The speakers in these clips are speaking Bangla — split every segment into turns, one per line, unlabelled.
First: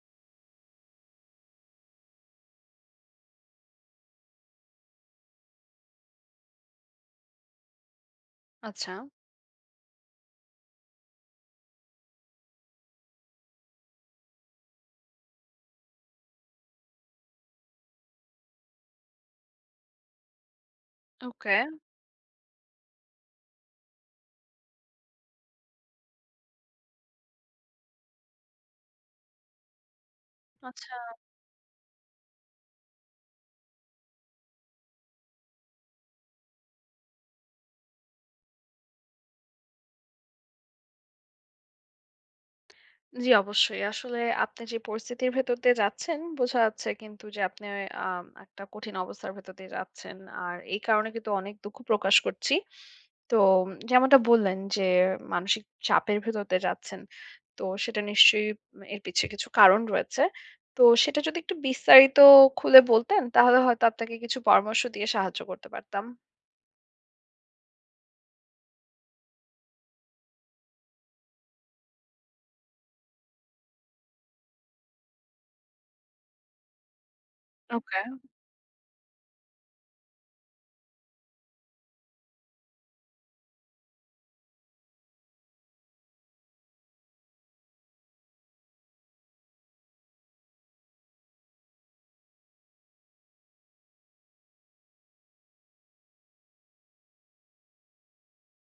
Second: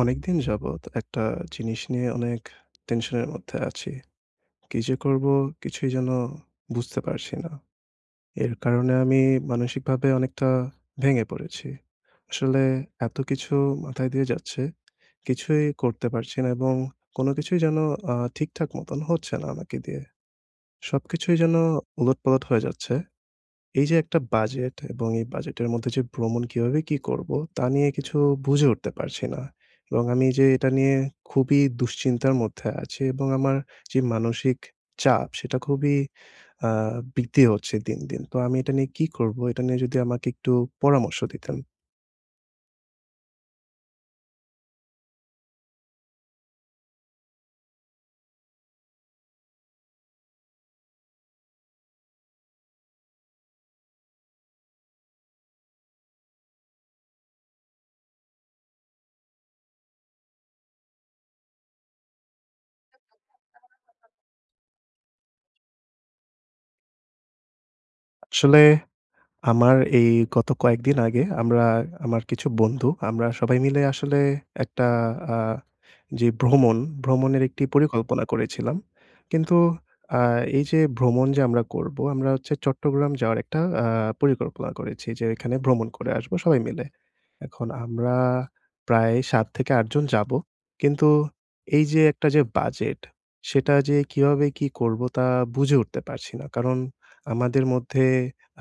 অনেকদিন যাবৎ একটা জিনিস নিয়ে অনেক টেনশনের মধ্যে আছি। কি যে করব কিছুই যেন বুঝতে পারছি না। এর
আচ্ছা,
কারণে আমি মানসিকভাবে অনেকটা ভেঙে পড়েছি। আসলে এত কিছু মাথায় দিয়ে যাচ্ছে, কিছুই করতে পারছি না এবং কোনো কিছুই যেন ঠিকঠাক মতন হচ্ছে না আমাকে দিয়ে। সবকিছুই যেন
ওকে।
উলটপালট হয়ে যাচ্ছে। এই যে একটা বাজেট এবং এই বাজেটের মধ্যে যে ভ্রমণ কিভাবে কি করব তা নিয়ে কিছু বুঝে উঠতে পারছি না। এবং আমি যে এটা
আচ্ছা,
নিয়ে খুবই দুশ্চিন্তার মধ্যে আছি এবং আমার যে মানসিক চাপ সেটা খুবই আ বৃদ্ধি হচ্ছে দিন, দিন। তো আমি এটা নিয়ে কি করব? এটা নিয়ে যদি আমাকে একটু পরামর্শ দিতেন।
জি অবশ্যই। আসলে আপনি যে পরিস্থিতির ভেতর দিয়ে যাচ্ছেন বোঝা যাচ্ছে কিন্তু যে আপনি একটা কঠিন অবস্থার ভেতর দিয়ে যাচ্ছেন। আর এই কারণে কিন্তু অনেক দুঃখ প্রকাশ করছি। তো যেমনটা বললেন যে মানসিক চাপের ভেতর দিয়ে যাচ্ছেন। তো সেটা নিশ্চয়ই এর পিছে কিছু কারণ রয়েছে। তো সেটা যদি একটু বিস্তারিত খুলে বলতেন তাহলে হয়তো আপনাকে কিছু পরামর্শ দিয়ে সাহায্য করতে পারতাম।
আসলে আমার এই গত কয়েকদিন আগে আমরা আমার কিছু বন্ধু আমরা সবাই মিলে আসলে একটা আ যে ভ্রমণ, ভ্রমণের একটি
ওকে।
পরিকল্পনা করেছিলাম। কিন্তু আ এই যে ভ্রমণ যে আমরা করব, আমরা হচ্ছে চট্টগ্রাম যাওয়ার একটা পরিকল্পনা করেছি যে, এখানে ভ্রমণ করে আসবো সবাই মিলে। এখন আমরা প্রায় ৭ থেকে ৮ জন যাবো। কিন্তু এই যে একটা যে বাজেট, সেটা যে কিভাবে কি করব তা বুঝে উঠতে পারছি না। কারণ আমাদের মধ্যে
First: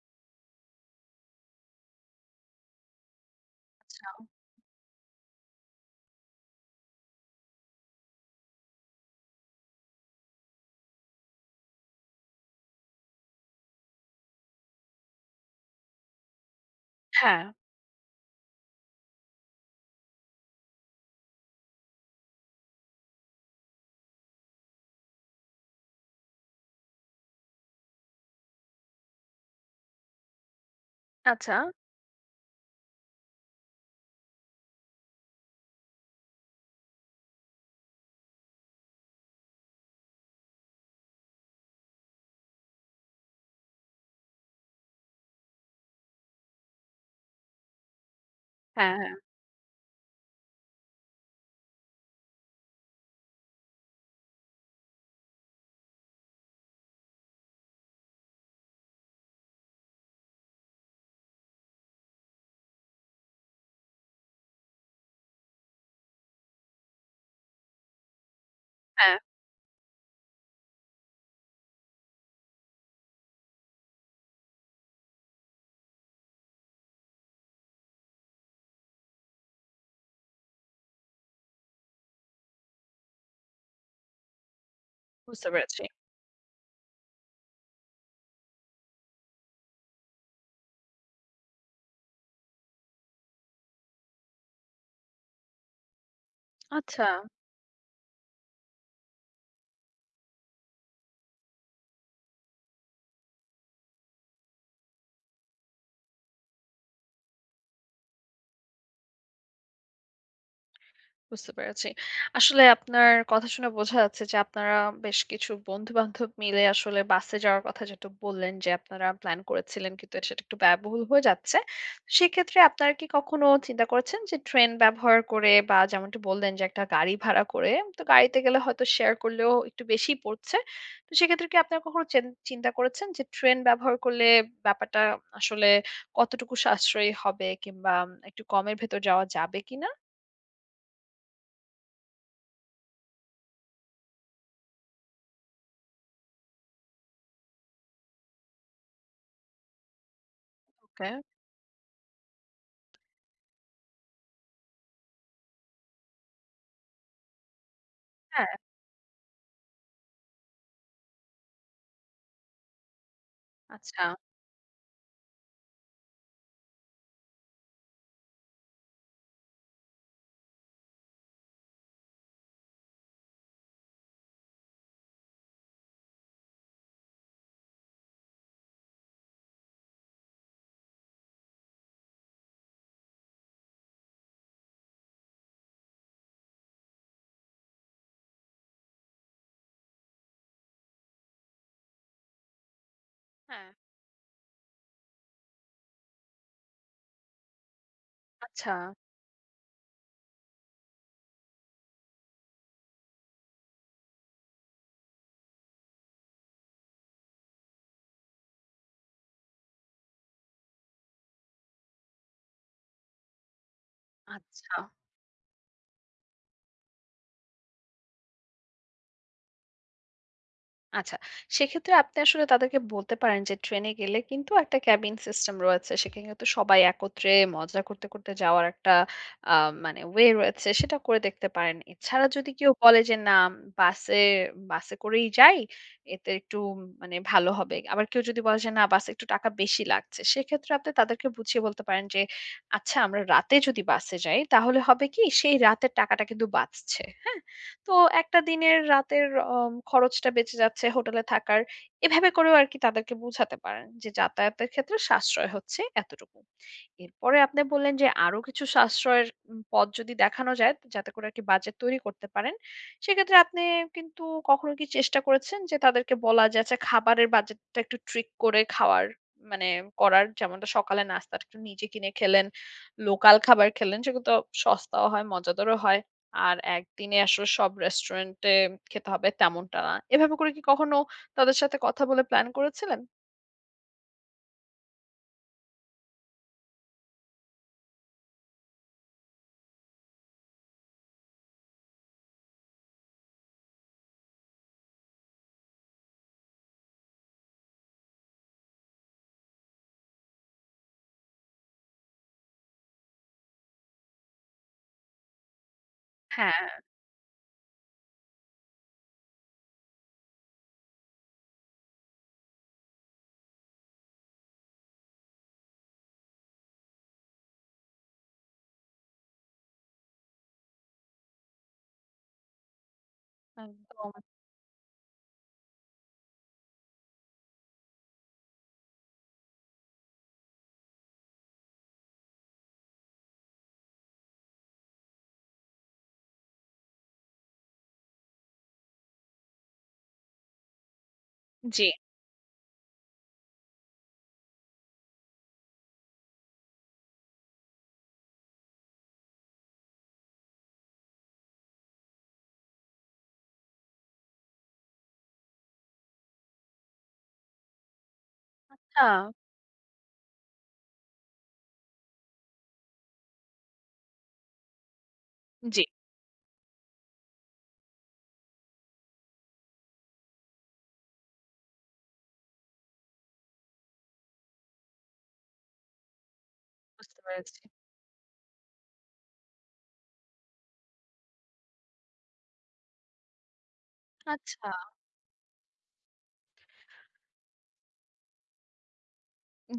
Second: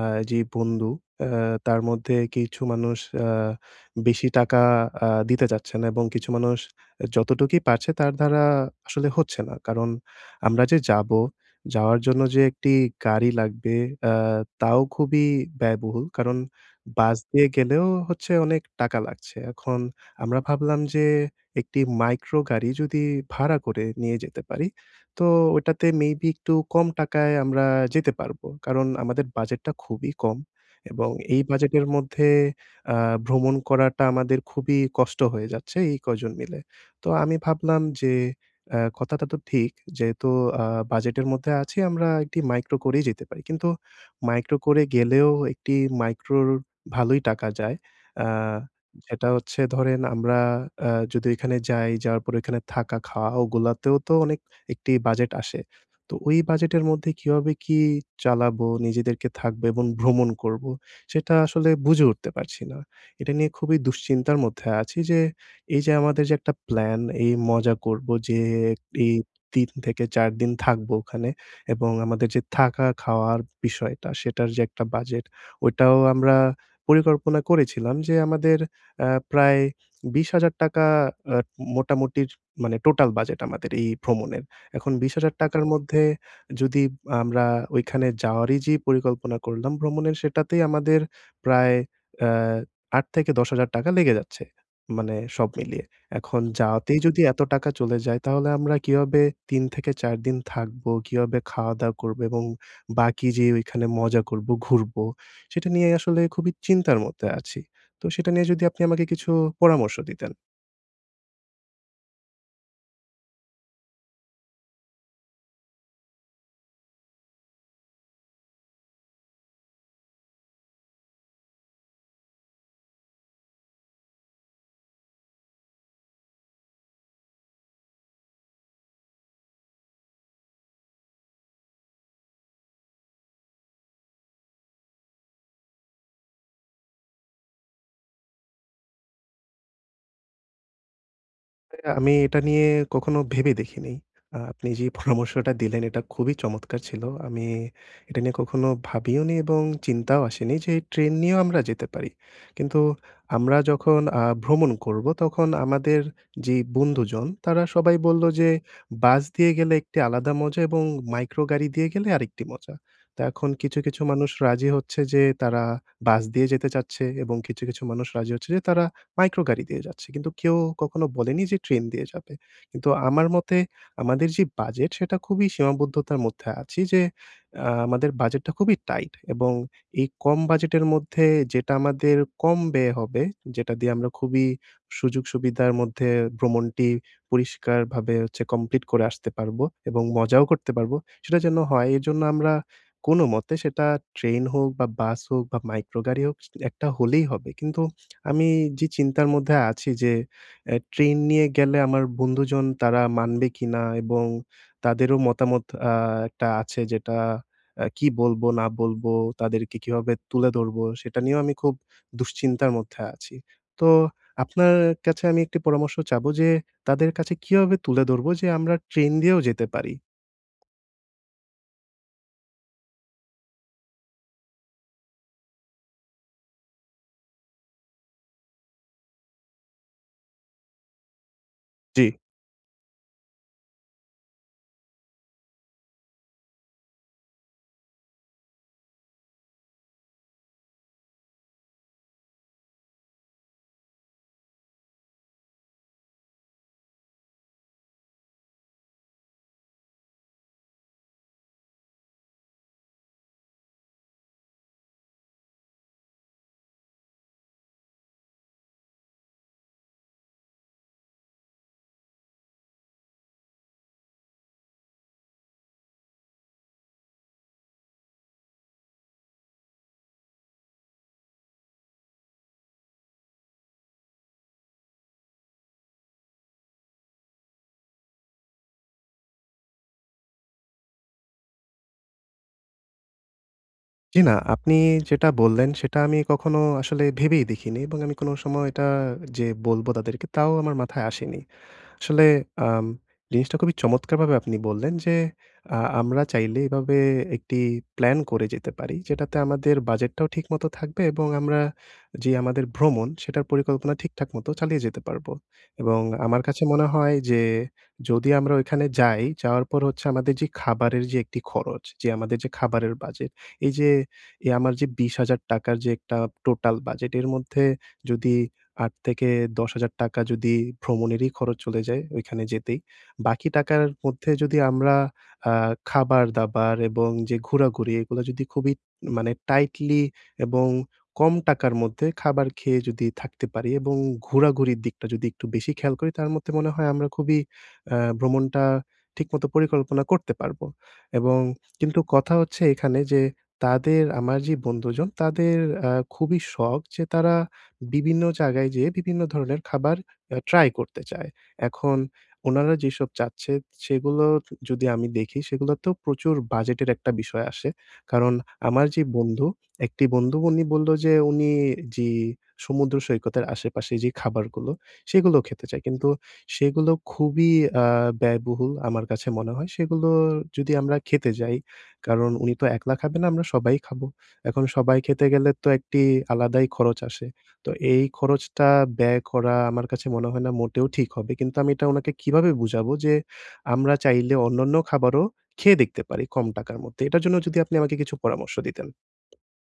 আ যে বন্ধু, আ তার মধ্যে কিছু মানুষ আ বেশি টাকা দিতে চাচ্ছে না এবং কিছু মানুষ যতটুকুই পারছে তার দ্বারা আসলে হচ্ছে না। কারণ আমরা যে যাবো, যাওয়ার জন্য যে একটি গাড়ি লাগবে আ তাও খুবই ব্যয়বহুল। কারণ বাস
হ্যাঁ।
দিয়ে গেলেও হচ্ছে অনেক টাকা লাগছে। এখন আমরা ভাবলাম যে একটি মাইক্রো গাড়ি যদি ভাড়া করে নিয়ে যেতে পারি, তো ওটাতে মেবি একটু কম টাকায় আমরা যেতে পারবো। কারণ আমাদের বাজেটটা খুবই কম এবং এই
আচ্ছা।
বাজেটের মধ্যে আ ভ্রমণ করাটা আমাদের খুবই কষ্ট হয়ে যাচ্ছে এই কজন মিলে। তো আমি ভাবলাম যে কথাটা তো ঠিক, যেহেতু আ বাজেটের মধ্যে আছি আমরা একটি মাইক্রো করেই যেতে পারি। কিন্তু মাইক্রো করে গেলেও একটি মাইক্রোর ভালোই টাকা যায়। আ
হ্যাঁ, হ্যাঁ,
সেটা হচ্ছে ধরেন আমরা যদি ওইখানে যাই, যাওয়ার পর ওইখানে থাকা, খাওয়া ওগুলাতেও তো অনেক একটি বাজেট আসে। তো ওই বাজেটের মধ্যে কিভাবে কি চালাবো, নিজেদেরকে থাকবো এবং ভ্রমণ করবো, সেটা আসলে বুঝে উঠতে পারছি না। এটা নিয়ে খুবই দুশ্চিন্তার মধ্যে আছি যে, এই যে আমাদের যে একটা প্ল্যান, এই মজা করবো যে এই
হ্যাঁ,
৩ থেকে ৪ দিন থাকবো ওখানে এবং আমাদের যে থাকা, খাওয়ার বিষয়টা, সেটার যে একটা বাজেট, ওইটাও আমরা পরিকল্পনা করেছিলাম যে আমাদের প্রায় ৳২০,০০০, আ মোটামুটি মানে টোটাল বাজেট আমাদের এই ভ্রমণের। এখন
বুঝতে
৳২০,০০০
পেরেছি।
মধ্যে যদি আমরা ওইখানে যাওয়ারই যে পরিকল্পনা করলাম ভ্রমণের সেটাতেই আমাদের প্রায় আ ৳৮,000-১০,000 লেগে যাচ্ছে। মানে সব মিলিয়ে। এখন যাওয়াতেই
আচ্ছা।
যদি এত টাকা চলে যায় তাহলে আমরা কিভাবে ৩ থেকে ৪ দিন থাকবো, কিভাবে খাওয়া-দাওয়া করবো এবং বাকি যে ওইখানে মজা করব, ঘুরবো সেটা নিয়ে আসলে খুবই চিন্তার মধ্যে আছি। তো সেটা নিয়ে যদি আপনি আমাকে কিছু পরামর্শ দিতেন।
বুঝতে পেরেছি। আসলে আপনার কথা শুনে বোঝা যাচ্ছে যে আপনারা বেশ কিছু বন্ধু-বান্ধব মিলে আসলে বাসে যাওয়ার কথা যেটা বললেন যে আপনারা প্ল্যান করেছিলেন কিন্তু সেটা একটু ব্যয়বহুল হয়ে যাচ্ছে। সেক্ষেত্রে আপনারা কি কখনো চিন্তা করেছেন যে ট্রেন ব্যবহার করে বা যেমনটি বললেন যে একটা গাড়ি ভাড়া করে, তো গাড়িতে গেলে হয়তো শেয়ার করলেও একটু বেশিই পড়ছে। তো সেক্ষেত্রে কি আপনারা কখনো চিন্তা করেছেন যে ট্রেন ব্যবহার করলে ব্যাপারটা আসলে কতটুকু সাশ্রয়ী হবে কিংবা একটু কমের ভেতর যাওয়া যাবে কিনা?
আমি এটা নিয়ে কখনো ভেবে দেখিনি। আপনি যে পরামর্শটা দিলেন এটা খুবই চমৎকার ছিল। আমি এটা নিয়ে কখনো ভাবিওনি এবং চিন্তাও আসেনি যে
ওকে।
ট্রেন নিয়েও আমরা যেতে পারি। কিন্তু আমরা যখন ভ্রমণ করব তখন আমাদের যে বন্ধুজন তারা সবাই বলল যে,
হ্যাঁ।
"বাস দিয়ে গেলে একটি আলাদা মজা এবং মাইক্রো গাড়ি দিয়ে গেলে আরেকটি মজা।" তো এখন কিছু,
আচ্ছা।
কিছু মানুষ রাজি হচ্ছে যে তারা বাস দিয়ে যেতে চাচ্ছে এবং কিছু, কিছু মানুষ রাজি হচ্ছে যে তারা মাইক্রো গাড়ি দিয়ে যাচ্ছে। কিন্তু কেউ কখনো বলেনি যে ট্রেন দিয়ে যাবে। কিন্তু আমার মতে আমাদের যে বাজেট সেটা খুবই সীমাবদ্ধতার মধ্যে আছি যে আমাদের বাজেটটা খুবই টাইট এবং এই কম বাজেটের মধ্যে যেটা আমাদের কম ব্যয় হবে, যেটা দিয়ে আমরা খুবই সুযোগ-সুবিধার মধ্যে ভ্রমণটি পরিষ্কারভাবে হচ্ছে কমপ্লিট করে আসতে পারবো এবং মজাও করতে পারবো, সেটা যেন হয়। এজন্য আমরা কোনমতে
হ্যাঁ।
সেটা ট্রেন হোক বা বাস হোক বা মাইক্রো গাড়ি হোক, একটা হলেই হবে। কিন্তু আমি
আচ্ছা,
যে চিন্তার মধ্যে আছি যে ট্রেন নিয়ে গেলে আমার বন্ধুজন তারা মানবে কিনা? এবং তাদেরও মতামত আ একটা আছে যেটা কি বলবো না বলবো, তাদেরকে কিভাবে তুলে ধরবো সেটা নিয়েও আমি খুব দুশ্চিন্তার মধ্যে আছি। তো
আচ্ছা,
আপনার কাছে আমি একটি পরামর্শ চাবো যে তাদের কাছে কিভাবে তুলে ধরবো যে আমরা ট্রেন দিয়েও যেতে পারি?
আচ্ছা। সেক্ষেত্রে আপনি আসলে তাদেরকে বলতে পারেন যে ট্রেনে গেলে কিন্তু একটা ক্যাবিন সিস্টেম রয়েছে। সেখানে কিন্তু সবাই একত্রে মজা করতে, করতে যাওয়ার একটা আ মানে ওয়ে রয়েছে, সেটা করে দেখতে পারেন।
জি।
এছাড়া যদি কেউ বলে যে না, বাসে, বাসে করেই যাই, এতে একটু মানে ভালো হবে। আবার কেউ যদি বলে যে না বাসে একটু টাকা বেশি লাগছে। সেক্ষেত্রে আপনি তাদেরকে বুঝিয়ে বলতে পারেন যে আচ্ছা, আমরা রাতে যদি বাসে যাই তাহলে হবে কি, সেই রাতের টাকাটা কিন্তু বাঁচছে। হ্যাঁ? তো একটা দিনের রাতের খরচটা বেঁচে যাচ্ছে হোটেলে থাকার। এভাবে করেও আরকি তাদেরকে বুঝাতে পারেন যে যাতায়াতের ক্ষেত্রে সাশ্রয় হচ্ছে এতটুকু। এরপরে আপনি বললেন যে আরো কিছু সাশ্রয়ের পথ যদি দেখানো যায় যাতে করে আরকি বাজেট তৈরি করতে পারেন। সেক্ষেত্রে আপনি কিন্তু কখনো কি চেষ্টা করেছেন যে তাদেরকে বলা যে আচ্ছা খাবারের বাজেটটা একটু ট্রিক করে খাওয়ার মানে করার, যেমনটা সকালে নাস্তাটা একটু নিজে কিনে খেলেন, লোকাল খাবার খেলেন, সেগুলো তো সস্তাও হয় মজাদারও হয়। আর একদিনে আসলে সব রেস্টুরেন্টে খেতে হবে তেমনটা না। এভাবে করে কি কখনো তাদের সাথে কথা বলে প্ল্যান করেছিলেন?
জি না, আপনি যেটা বললেন সেটা আমি কখনো আসলে ভেবেই দেখিনি এবং আমি কোনো সময় এটা যে বলবো তাদেরকে তাও আমার মাথায় আসেনি। আসলে আম জিনিসটা খুবই চমৎকারভাবে আপনি বললেন যে, আমরা চাইলে এভাবে একটি প্ল্যান করে যেতে পারি। যেটাতে আমাদের বাজেটটাও ঠিকমতো থাকবে এবং আমরা যে আমাদের ভ্রমণ, সেটার পরিকল্পনা ঠিকঠাক মতো চালিয়ে যেতে পারবো। এবং আমার কাছে
হ্যাঁ,
মনে হয় যে, যদি আমরা ওইখানে যাই, যাওয়ার পর হচ্ছে আমাদের যে খাবারের যে একটি খরচ, যে আমাদের যে খাবারের বাজেট, এই যে আমার যে ৳২০,০০০ র যে একটা টোটাল বাজেট, এর মধ্যে যদি ৳৮,000-10,000 যদি ভ্রমণেরই খরচ চলে যায় ওইখানে যেতেই। বাকি টাকার
একদম।
মধ্যে যদি আমরা আ খাবার-দাবার এবং যে ঘোরাঘুরি এগুলো যদি খুবই মানে টাইটলি এবং কম টাকার মধ্যে খাবার খেয়ে যদি থাকতে পারি এবং ঘোরাঘুরির দিকটা যদি একটু বেশি খেয়াল করি তার মধ্যে মনে হয় আমরা খুবই ভ্রমণটা ঠিকমতো পরিকল্পনা করতে পারব। এবং
জি।
কিন্তু কথা হচ্ছে এখানে যে তাদের আমার যে বন্ধুজন তাদের আ খুবই শখ যে তারা বিভিন্ন জায়গায় যেয়ে বিভিন্ন ধরনের খাবার ট্রাই করতে চায়। এখন উনারা যেসব চাচ্ছে সেগুলো যদি আমি দেখি সেগুলোতেও প্রচুর বাজেটের একটা বিষয় আসে। কারণ আমার যে
হ্যাঁ,
বন্ধু, একটি বন্ধু উনি বলল যে উনি যে সমুদ্র সৈকতের আশেপাশে যে খাবারগুলো সেগুলো খেতে
জি,
চায়। কিন্তু সেগুলো খুবই আ ব্যয়বহুল আমার কাছে মনে হয়। সেগুলো যদি আমরা খেতে যাই, কারণ উনি তো একলা খাবে না আমরা সবাই খাবো। এখন সবাই খেতে গেলে তো একটি আলাদাই খরচ
বুঝতে
আসে।
পেরেছি।
তো এই খরচটা ব্যয় করা আমার কাছে মনে হয় না মোটেও ঠিক হবে। কিন্তু আমি এটা উনাকে কিভাবে বুঝাবো যে, আমরা চাইলে
আচ্ছা।
অন্যান্য খাবারও খেয়ে দেখতে পারি কম টাকার মধ্যে। এটার জন্য যদি আপনি আমাকে কিছু পরামর্শ দিতেন।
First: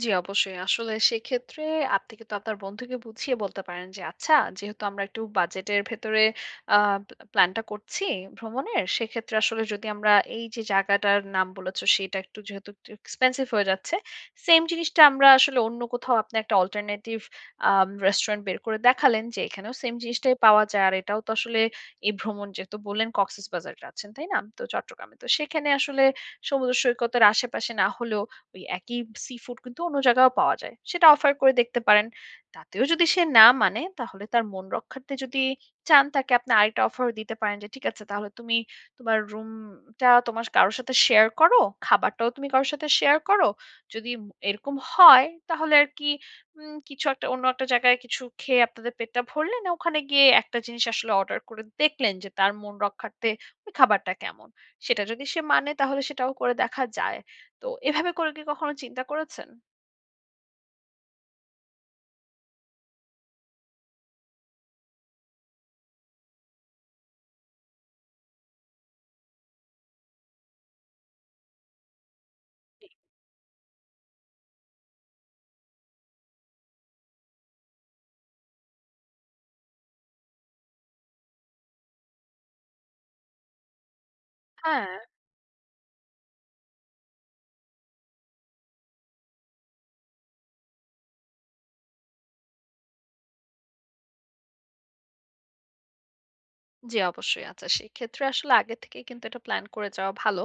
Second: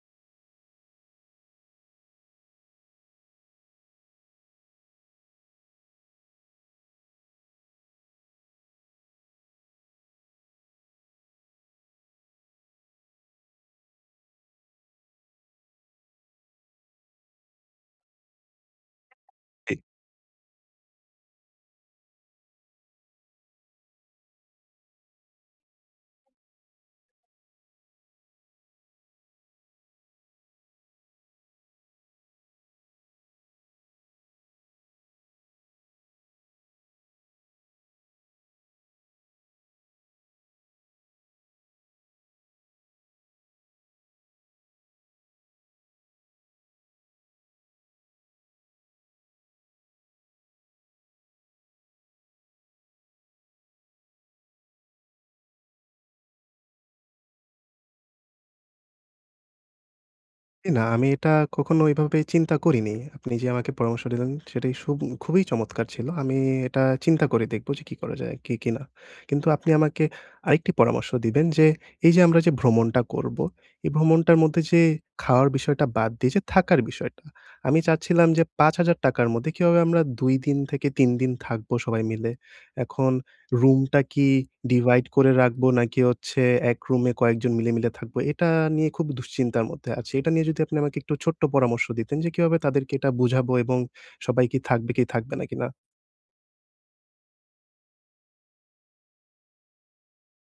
জি, অবশ্যই। আসলে সেক্ষেত্রে আপনি কিন্তু আপনার বন্ধুকে বুঝিয়ে বলতে পারেন যে, "আচ্ছা, যেহেতু আমরা একটু বাজেটের ভেতরে আ প্ল্যানটা করছি ভ্রমণের, সেক্ষেত্রে আসলে যদি আমরা এই যে জায়গাটার নাম বলেছ, সেটা একটু যেহেতু একটু এক্সপেন্সিভ হয়ে যাচ্ছে, সেম জিনিসটা আমরা আসলে অন্য কোথাও আপনি একটা অল্টারনেটিভ রেস্টুরেন্ট বের করে দেখালেন যে, এখানেও সেম জিনিসটাই পাওয়া যায়। আর এটাও তো আসলে এই ভ্রমণ যেহেতু বললেন কক্সেসবাজার যাচ্ছেন, তাই না? তো চট্টগ্রামে। তো সেখানে আসলে সমুদ্র সৈকতের আশেপাশে না হলেও ওই একই সি ফুড কিন্তু অন্য জায়গায়ও পাওয়া যায়। সেটা অফার করে দেখতে পারেন। তাতেও যদি সে না মানে তাহলে তার মন রক্ষার্থে যদি চান তাকে আপনি আরেকটা অফারও দিতে পারেন যে, "ঠিক আছে তাহলে তুমি তোমার রুমটা তোমার কারো সাথে শেয়ার করো। খাবারটাও তুমি কারো সাথে শেয়ার করো। যদি এরকম হয় তাহলে আরকি কিছু একটা অন্য একটা জায়গায় কিছু খেয়ে আপনাদের পেটটা ভরলেন। আর ওখানে গিয়ে একটা জিনিস আসলে অর্ডার করে দেখলেন যে তার মন রক্ষার্থে ওই খাবারটা কেমন?" সেটা যদি সে মানে তাহলে সেটাও করে দেখা যায়। তো এভাবে করে কি কখনো চিন্তা করেছেন?
না, আমি এটা কখনো ওইভাবে চিন্তা করিনি। আপনি যে আমাকে পরামর্শ দিলেন সেটাই খুবই চমৎকার ছিল। আমি এটা চিন্তা করে দেখব যে কি করা যায়, কি, কি না। কিন্তু আপনি আমাকে আরেকটি পরামর্শ দিবেন যে এই যে আমরা যে ভ্রমণটা করব, এই ভ্রমণটার মধ্যে যে খাওয়ার বিষয়টা বাদ দিয়ে যে থাকার বিষয়টা। আমি চাচ্ছিলাম যে ৳৫,০০০ র মধ্যে কিভাবে আমরা ২ দিন থেকে ৩ দিন থাকবো সবাই মিলে। এখন রুমটা কি
হ্যাঁ,
ডিভাইড করে রাখবো নাকি হচ্ছে এক রুমে কয়েকজন মিলে থাকবো? এটা নিয়ে খুব দুশ্চিন্তার মধ্যে আছি। এটা নিয়ে যদি আপনি আমাকে একটু ছোট্ট পরামর্শ দিতেন যে, কিভাবে তাদেরকে এটা বুঝাবো এবং সবাই কি থাকবে কি থাকবে নাকি না?
জি, অবশ্যই। আচ্ছা, সেক্ষেত্রে আসলে আগে থেকেই কিন্তু এটা প্ল্যান করে যাওয়া ভালো।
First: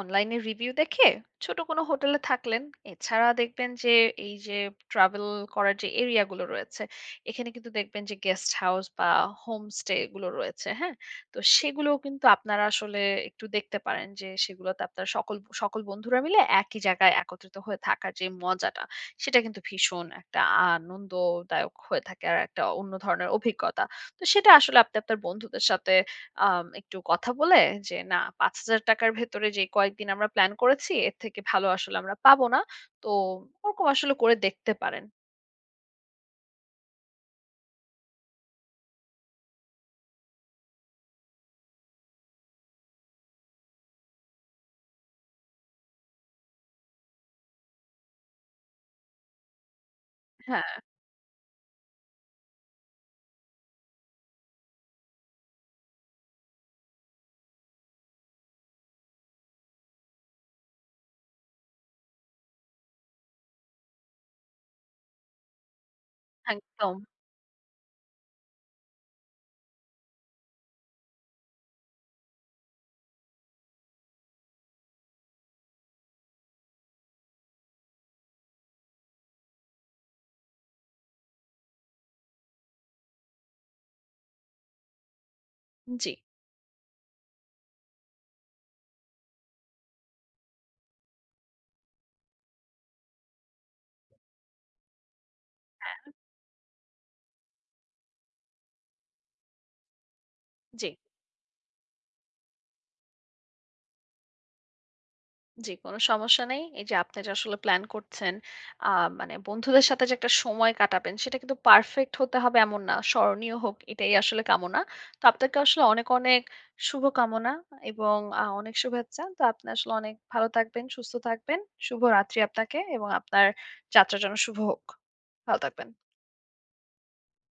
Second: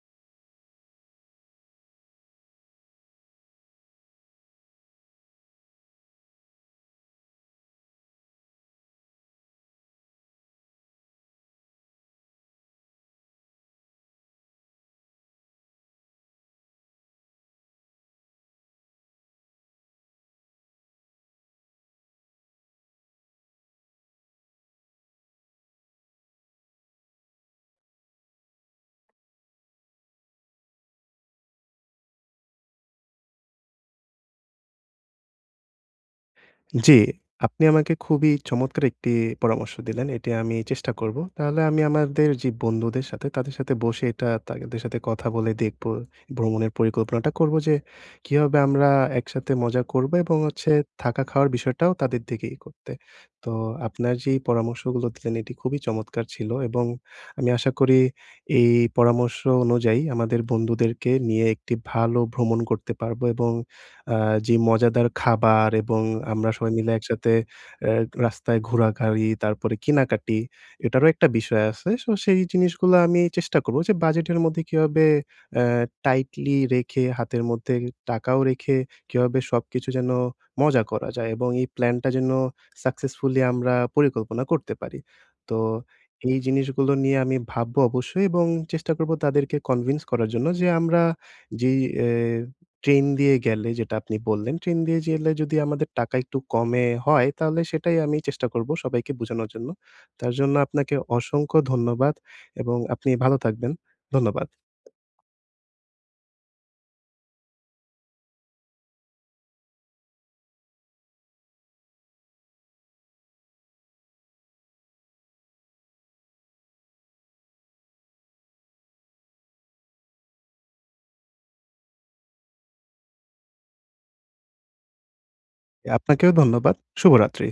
অনলাইনে রিভিউ দেখে ছোট কোনো হোটেলে থাকলেন। এছাড়া দেখবেন যে এই যে ট্রাভেল করার যে এরিয়া গুলো রয়েছে, এখানে কিন্তু দেখবেন যে গেস্ট হাউস বা হোমস্টে এগুলো রয়েছে, হ্যাঁ? তো সেগুলোও কিন্তু আপনারা আসলে একটু দেখতে পারেন যে সেগুলোতে আপনারা সকল সকল বন্ধুরা মিলে একই জায়গায় একত্রিত হয়ে থাকার যে মজাটা, সেটা কিন্তু ভীষণ একটা আনন্দদায়ক হয়ে থাকে। আর একটা অন্য ধরনের অভিজ্ঞতা। তো সেটা আসলে আপনি আপনার বন্ধুদের সাথে একটু কথা বলে যে না, ৳৫,০০০ র ভেতরে যে কয়েকদিন আমরা প্ল্যান করেছি এর থেকে ভালো আসলে আমরা পাবো না। তো ওরকম আসলে করে দেখতে পারেন।
জি, আপনি আমাকে খুবই চমৎকার একটি পরামর্শ দিলেন। এটি আমি চেষ্টা করব। তাহলে আমি আমাদের যে বন্ধুদের সাথে, তাদের সাথে বসে এটা তাদের সাথে কথা বলে দেখব। ভ্রমণের পরিকল্পনাটা করব যে কিভাবে আমরা একসাথে মজা করব এবং
হ্যাঁ,
হচ্ছে থাকা খাওয়ার বিষয়টাও তাদের দিকেই করতে। তো আপনার যেই পরামর্শগুলো দিলেন এটি খুবই চমৎকার ছিল এবং আমি আশা করি এই পরামর্শ অনুযায়ী আমাদের বন্ধুদেরকে নিয়ে একটি ভালো ভ্রমণ করতে পারব এবং আ যে মজাদার খাবার এবং আমরা সবাই মিলে
একদম।
একসাথে অ্যা রাস্তায় ঘোরাঘুরি, তারপরে কেনাকাটি, এটারও একটা বিষয় আছে। সো সেই জিনিসগুলো আমি চেষ্টা করব যে বাজেটের মধ্যে কিভাবে অ্যা টাইটলি রেখে, হাতের মধ্যে টাকাও রেখে কিভাবে সবকিছু যেন মজা করা যায় এবং এই প্ল্যানটা যেন সাকসেসফুলি আমরা পরিকল্পনা করতে পারি। তো
জি,
এই জিনিসগুলো নিয়ে আমি ভাববো অবশ্যই এবং চেষ্টা করব তাদেরকে কনভিন্স করার জন্য যে আমরা যেই ট্রেন দিয়ে গেলে যেটা আপনি বললেন, ট্রেন দিয়ে গেলে যদি আমাদের টাকা একটু কমে হয়, তাহলে সেটাই আমি চেষ্টা করব সবাইকে বোঝানোর জন্য। তার জন্য
জি।
আপনাকে অসংখ্য ধন্যবাদ এবং আপনি ভালো থাকবেন। ধন্যবাদ।
জি, কোনো সমস্যা নেই। এই যে আপনি যে আসলে প্ল্যান করছেন, আ মানে বন্ধুদের সাথে যে একটা সময় কাটাবেন, সেটা কিন্তু পারফেক্ট হতে হবে এমন না। স্মরণীয় হোক এটাই আসলে কামনা। তো আপনাকে আসলে অনেক, অনেক শুভকামনা এবং অনেক শুভেচ্ছা। তো আপনি আসলে অনেক ভালো থাকবেন, সুস্থ থাকবেন। শুভরাত্রি আপনাকে এবং আপনার যাত্রা যেন শুভ হোক। ভালো থাকবেন।
আপনাকেও ধন্যবাদ। শুভরাত্রি।